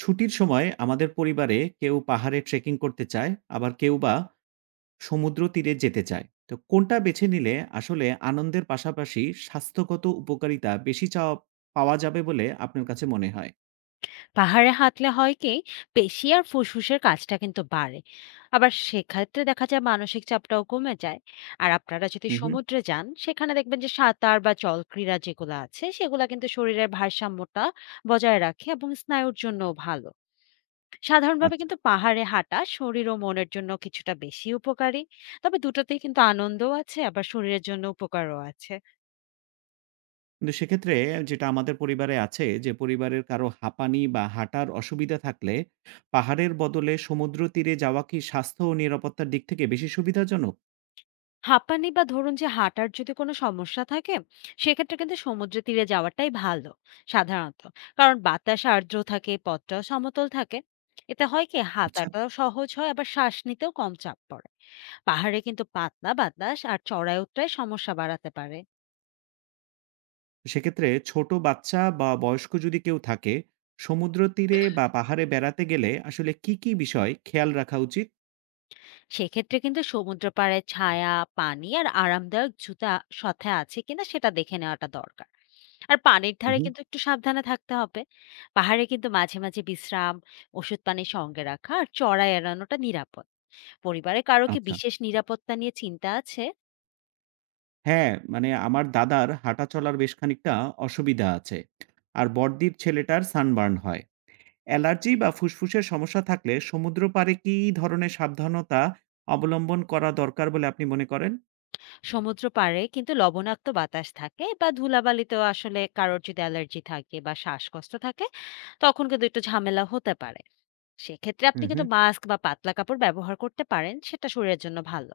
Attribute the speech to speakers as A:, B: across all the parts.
A: ছুটির সময় আমাদের পরিবারে কেউ পাহাড়ে ট্রেকিং করতে চায়, আবার কেউ বা সমুদ্র তীরে যেতে চায়। তো কোনটা বেছে নিলে আসলে আনন্দের পাশাপাশি স্বাস্থ্যগত উপকারিতা বেশি চাওয়া পাওয়া যাবে বলে আপনার কাছে মনে হয়?
B: পাহাড়ে হাঁটলে হয় কি পেশি আর ফুসফুসের কাজটা কিন্তু বাড়ে। আবার সেক্ষেত্রে দেখা যায় মানসিক চাপটাও কমে যায়। আর আপনারা যদি
A: হুম, হুম।
B: সমুদ্রে যান সেখানে দেখবেন যে সাঁতার বা জলক্রীড়া যেগুলো আছে সেগুলো কিন্তু শরীরের ভারসাম্যটা বজায় রাখে এবং স্নায়ুর জন্য ভালো। সাধারণভাবে
A: আচ্ছা।
B: কিন্তু পাহাড়ে হাঁটা শরীর ও মনের জন্য কিছুটা বেশি উপকারী। তবে দুটোতেই কিন্তু আনন্দও আছে, আবার শরীরের জন্য উপকারও আছে।
A: কিন্তু সেক্ষেত্রে যেটা আমাদের পরিবারে আছে, যে পরিবারের কারো হাঁপানি বা হাঁটার অসুবিধা থাকলে পাহাড়ের বদলে সমুদ্র তীরে যাওয়া কি স্বাস্থ্য ও নিরাপত্তার দিক থেকে বেশি সুবিধাজনক?
B: হাঁপানি বা ধরুন যে হাঁটার যদি কোনো সমস্যা থাকে, সেক্ষেত্রে কিন্তু সমুদ্র তীরে যাওয়াটাই ভালো সাধারণত। কারণ বাতাস আর্দ্র থাকে, পথটাও সমতল থাকে। এতে হয় কি
A: আচ্ছা।
B: হাঁটাটাও সহজ হয়, আবার শ্বাস নিতেও কম চাপ পড়ে। পাহাড়ে কিন্তু পাতলা বাতাস আর চড়াই উতরাই সমস্যা বাড়াতে পারে।
A: সেক্ষেত্রে ছোট বাচ্চা বা বয়স্ক যদি কেউ থাকে, সমুদ্র তীরে বা পাহাড়ে বেড়াতে গেলে আসলে কি কি বিষয় খেয়াল রাখা উচিত?
B: সেক্ষেত্রে কিন্তু সমুদ্র পাড়ে ছায়া, পানি আর আরামদায়ক জুতা সাথে আছে কিনা সেটা দেখে নেওয়াটা দরকার। আর পানির
A: হুম,
B: ধারে
A: হুম।
B: কিন্তু একটু সাবধানে থাকতে হবে। পাহাড়ে কিন্তু মাঝে, মাঝে বিশ্রাম, ওষুধ পানি সঙ্গে রাখা আর চড়াই এড়ানোটা নিরাপদ। পরিবারে কারো কি
A: আচ্ছা।
B: বিশেষ নিরাপত্তা নিয়ে চিন্তা আছে?
A: হ্যাঁ, মানে আমার দাদার হাঁটা চলার বেশ খানিকটা অসুবিধা আছে, আর বড়দির ছেলেটার সানবার্ন হয়। অ্যালার্জি বা ফুসফুসের সমস্যা থাকলে সমুদ্র পাড়ে কি ধরনের সাবধানতা অবলম্বন করা দরকার বলে আপনি মনে করেন?
B: সমুদ্র পাড়ে কিন্তু লবণাক্ত বাতাস থাকে বা ধুলাবালিতেও আসলে কারোর যদি অ্যালার্জি থাকে বা শ্বাসকষ্ট থাকে, তখন কিন্তু একটু ঝামেলা হতে পারে। সেক্ষেত্রে আপনি
A: হুম,
B: কিন্তু
A: হুম।
B: মাস্ক বা পাতলা কাপড় ব্যবহার করতে পারেন, সেটা শরীরের জন্য ভালো।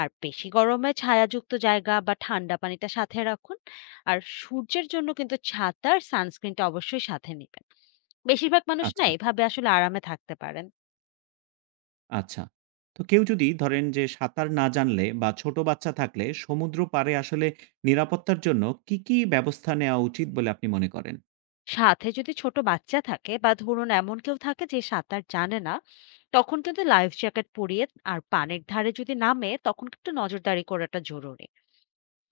B: আর বেশি গরমে ছায়াযুক্ত জায়গা বা ঠান্ডা পানিটা সাথে রাখুন। আর সূর্যের জন্য কিন্তু ছাতা আর সানস্ক্রিনটা অবশ্যই সাথে নেবেন। বেশিরভাগ মানুষ না
A: আচ্ছা।
B: এভাবে আসলে আরামে থাকতে পারেন।
A: আচ্ছা। তো কেউ যদি ধরেন যে সাঁতার না জানলে বা ছোট বাচ্চা থাকলে সমুদ্র পাড়ে আসলে নিরাপত্তার জন্য কি, কি ব্যবস্থা নেওয়া উচিত বলে আপনি মনে করেন?
B: সাথে যদি ছোট বাচ্চা থাকে বা ধরুন এমন কেউ থাকে যে সাঁতার জানে না, তখন কিন্তু লাইফ জ্যাকেট পরিয়ে আর পানির ধারে যদি নামে তখন কিন্তু নজরদারি করাটা জরুরি।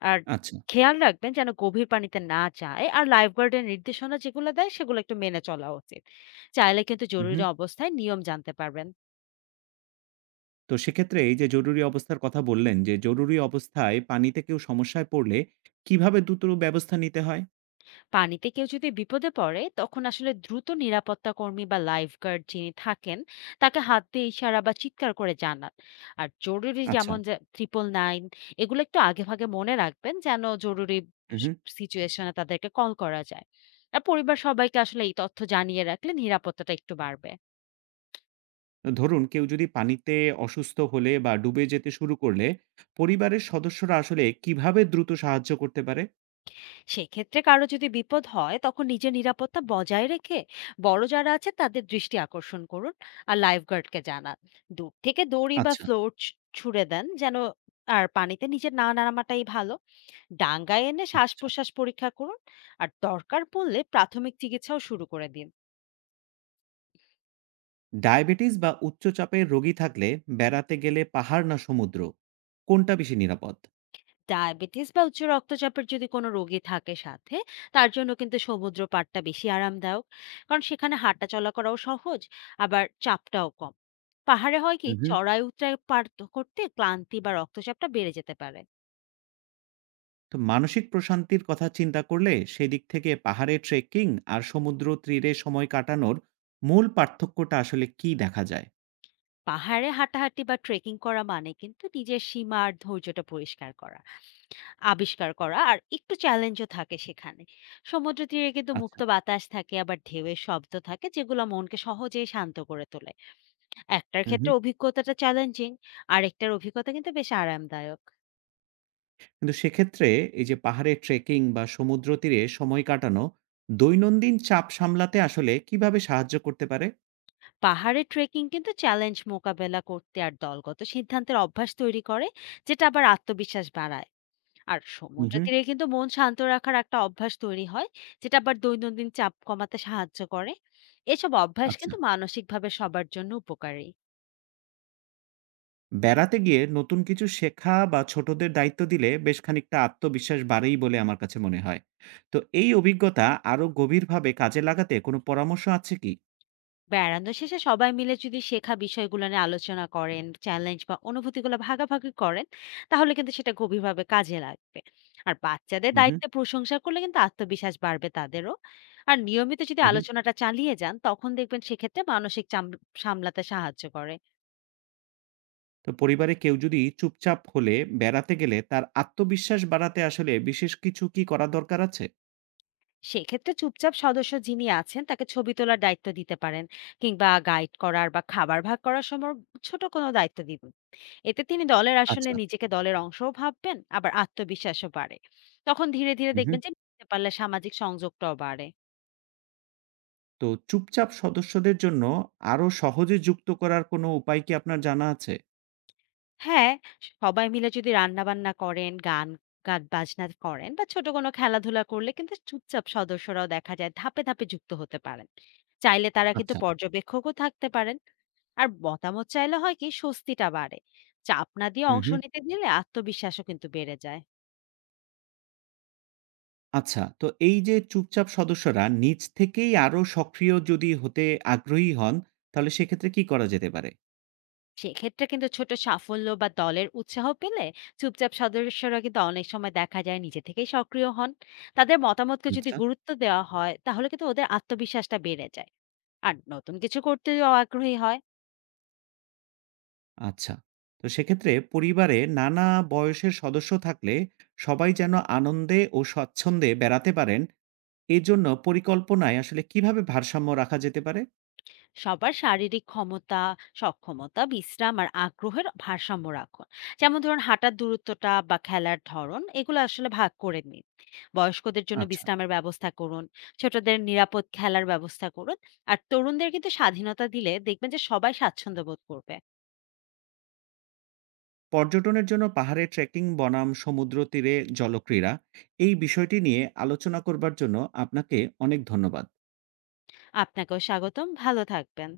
B: আর
A: আচ্ছা।
B: খেয়াল রাখবেন যেন গভীর পানিতে না যায়, আর লাইফ গার্ডের নির্দেশনা যেগুলো দেয় সেগুলো একটু মেনে চলা উচিত। চাইলে কিন্তু জরুরি
A: উহু।
B: অবস্থায় নিয়ম জানতে পারবেন।
A: তো সেক্ষেত্রে এই যে জরুরি অবস্থার কথা বললেন, যে জরুরি অবস্থায় পানিতে কেউ সমস্যায় পড়লে কিভাবে দ্রুত ব্যবস্থা নিতে হয়?
B: পানিতে কেউ যদি বিপদে পড়ে তখন আসলে দ্রুত নিরাপত্তা কর্মী বা লাইফ গার্ড যিনি থাকেন তাকে হাত দিয়ে ইশারা বা চিৎকার করে জানান। আর জরুরি,
A: আচ্ছা।
B: যেমন 999, এগুলো একটু আগে ভাগে মনে রাখবেন যেন জরুরি
A: উহু।
B: সিচুয়েশনে তাদেরকে কল করা যায়। আর পরিবার সবাইকে আসলে এই তথ্য জানিয়ে রাখলে নিরাপত্তাটা একটু বাড়বে।
A: ধরুন কেউ যদি পানিতে অসুস্থ হলে বা ডুবে যেতে শুরু করলে পরিবারের সদস্যরা আসলে কিভাবে দ্রুত সাহায্য করতে পারে?
B: সেক্ষেত্রে কারো যদি বিপদ হয় তখন নিজের নিরাপত্তা বজায় রেখে বড় যারা আছে তাদের দৃষ্টি আকর্ষণ করুন আর লাইফগার্ডকে জানান। দূর থেকে দড়ি বা
A: আচ্ছা।
B: ফ্লোর ছুড়ে দেন যেন। আর পানিতে নিজের না নামাটাই ভালো। ডাঙ্গায় এনে শ্বাস
A: আচ্ছা।
B: প্রশ্বাস পরীক্ষা করুন। আর দরকার পড়লে প্রাথমিক চিকিৎসাও শুরু করে দিন।
A: ডায়াবেটিস বা উচ্চ চাপের রোগী থাকলে বেড়াতে গেলে পাহাড় না সমুদ্র, কোনটা বেশি নিরাপদ?
B: ডায়াবেটিস বা উচ্চ রক্তচাপের যদি কোনো রোগী থাকে সাথে, তার জন্য কিন্তু সমুদ্র পাড়টা বেশি আরামদায়ক। কারণ সেখানে হাঁটা চলা করাও সহজ, আবার চাপটাও কম। পাহাড়ে হয় কি
A: হুম।
B: চড়াই উতরাই পার তো করতে ক্লান্তি বা রক্তচাপটা বেড়ে যেতে পারে।
A: তো মানসিক প্রশান্তির কথা চিন্তা করলে সেদিক থেকে পাহাড়ে ট্রেকিং আর সমুদ্র তীরে সময় কাটানোর মূল পার্থক্যটা আসলে কি দেখা যায়?
B: পাহাড়ে হাঁটাহাঁটি বা ট্রেকিং করা মানে কিন্তু নিজের সীমা আর ধৈর্যটা পরিষ্কার করা, আবিষ্কার করা, আর একটু চ্যালেঞ্জও থাকে সেখানে। সমুদ্র তীরে কিন্তু
A: আচ্ছা।
B: মুক্ত বাতাস থাকে, আবার ঢেউয়ের শব্দ থাকে যেগুলো মনকে সহজেই শান্ত করে তোলে। একটার
A: হুম,
B: ক্ষেত্রে
A: হুম।
B: অভিজ্ঞতাটা চ্যালেঞ্জিং, আরেকটার অভিজ্ঞতা কিন্তু বেশ আরামদায়ক।
A: কিন্তু সেক্ষেত্রে এই যে পাহাড়ে ট্রেকিং বা সমুদ্র তীরে সময় কাটানো দৈনন্দিন চাপ সামলাতে আসলে কিভাবে সাহায্য করতে পারে?
B: পাহাড়ে ট্রেকিং কিন্তু চ্যালেঞ্জ মোকাবেলা করতে আর দলগত সিদ্ধান্তের অভ্যাস তৈরি করে, যেটা আবার আত্মবিশ্বাস বাড়ায়। আর
A: হুম,
B: সমুদ্র
A: হুম।
B: তীরে কিন্তু মন শান্ত রাখার একটা অভ্যাস তৈরি হয়, যেটা আবার দৈনন্দিন চাপ কমাতে সাহায্য করে। এসব অভ্যাস
A: আচ্ছা।
B: কিন্তু মানসিকভাবে সবার জন্য উপকারী।
A: বেড়াতে গিয়ে নতুন কিছু শেখা বা ছোটদের দায়িত্ব দিলে বেশ খানিকটা আত্মবিশ্বাস বাড়েই বলে আমার কাছে মনে হয়। তো এই অভিজ্ঞতা আরো গভীরভাবে কাজে লাগাতে কোনো পরামর্শ আছে কি?
B: বেড়ানো শেষে সবাই মিলে যদি শেখা বিষয়গুলো নিয়ে আলোচনা করেন, চ্যালেঞ্জ বা অনুভূতিগুলো ভাগাভাগি করেন, তাহলে কিন্তু সেটা গভীরভাবে কাজে লাগবে। আর বাচ্চাদের
A: হুম, হুম।
B: দায়িত্বে প্রশংসা করলে কিন্তু আত্মবিশ্বাস বাড়বে তাদেরও। আর নিয়মিত যদি
A: হুম, হুম।
B: আলোচনাটা চালিয়ে যান তখন দেখবেন সেক্ষেত্রে মানসিক সামলাতে সাহায্য করে।
A: তো পরিবারে কেউ যদি চুপচাপ হলে বেড়াতে গেলে তার আত্মবিশ্বাস বাড়াতে আসলে বিশেষ কিছু কি করা দরকার আছে?
B: সেক্ষেত্রে চুপচাপ সদস্য যিনি আছেন তাকে ছবি তোলার দায়িত্ব দিতে পারেন, কিংবা গাইড করার বা খাবার ভাগ করার সময় ছোট কোনো দায়িত্ব দিতে। এতে তিনি দলের আসলে
A: আচ্ছা।
B: নিজেকে দলের অংশও ভাববেন, আবার আত্মবিশ্বাসও বাড়ে। তখন ধীরে, ধীরে
A: হুম,
B: দেখবেন
A: হুম।
B: যে মিশতে পারলে সামাজিক সংযোগটাও বাড়ে।
A: তো চুপচাপ সদস্যদের জন্য আরো সহজে যুক্ত করার কোনো উপায় কি আপনার জানা আছে?
B: হ্যাঁ, সবাই মিলে যদি রান্নাবান্না করেন, গান গান বাজনা করেন বা ছোট কোনো খেলাধুলা করলে কিন্তু চুপচাপ সদস্যরাও দেখা যায় ধাপে, ধাপে যুক্ত হতে পারেন। চাইলে তারা কিন্তু
A: আচ্ছা।
B: পর্যবেক্ষকও থাকতে পারেন। আর মতামত চাইলে হয় কি স্বস্তিটা বাড়ে। চাপ না দিয়ে
A: হুম,
B: অংশ
A: হুম।
B: নিতে দিলে আত্মবিশ্বাসও কিন্তু বেড়ে যায়।
A: আচ্ছা, তো এই যে চুপচাপ সদস্যরা নিজ থেকেই আরো সক্রিয় যদি হতে আগ্রহী হন, তাহলে সেক্ষেত্রে কি করা যেতে পারে?
B: সেক্ষেত্রে কিন্তু ছোট সাফল্য বা দলের উৎসাহ পেলে চুপচাপ সদস্যরা কিন্তু অনেক সময় দেখা যায় নিজে থেকেই সক্রিয় হন। তাদের মতামতকে যদি
A: আচ্ছা।
B: গুরুত্ব দেওয়া হয় তাহলে কিন্তু ওদের আত্মবিশ্বাসটা বেড়ে যায়, আর নতুন কিছু করতেও আগ্রহী হয়।
A: আচ্ছা। তো সেক্ষেত্রে পরিবারে নানা বয়সের সদস্য থাকলে সবাই যেন আনন্দে ও স্বচ্ছন্দে বেড়াতে পারেন, এজন্য পরিকল্পনায় আসলে কিভাবে ভারসাম্য রাখা যেতে পারে?
B: সবার শারীরিক ক্ষমতা, সক্ষমতা, বিশ্রাম আর আগ্রহের ভারসাম্য রাখুন। যেমন ধরুন হাঁটার দূরত্বটা বা খেলার ধরন, এগুলো আসলে ভাগ করে নিন। বয়স্কদের জন্য
A: আচ্ছা।
B: বিশ্রামের ব্যবস্থা করুন, ছোটদের নিরাপদ খেলার ব্যবস্থা করুন, আর তরুণদের কিন্তু স্বাধীনতা দিলে দেখবেন যে সবাই স্বাচ্ছন্দ্য বোধ করবে।
A: পর্যটনের জন্য পাহাড়ে ট্রেকিং বনাম সমুদ্র তীরে জলক্রীড়া, এই বিষয়টি নিয়ে আলোচনা করবার জন্য আপনাকে অনেক ধন্যবাদ।
B: আপনাকেও স্বাগতম, ভালো থাকবেন।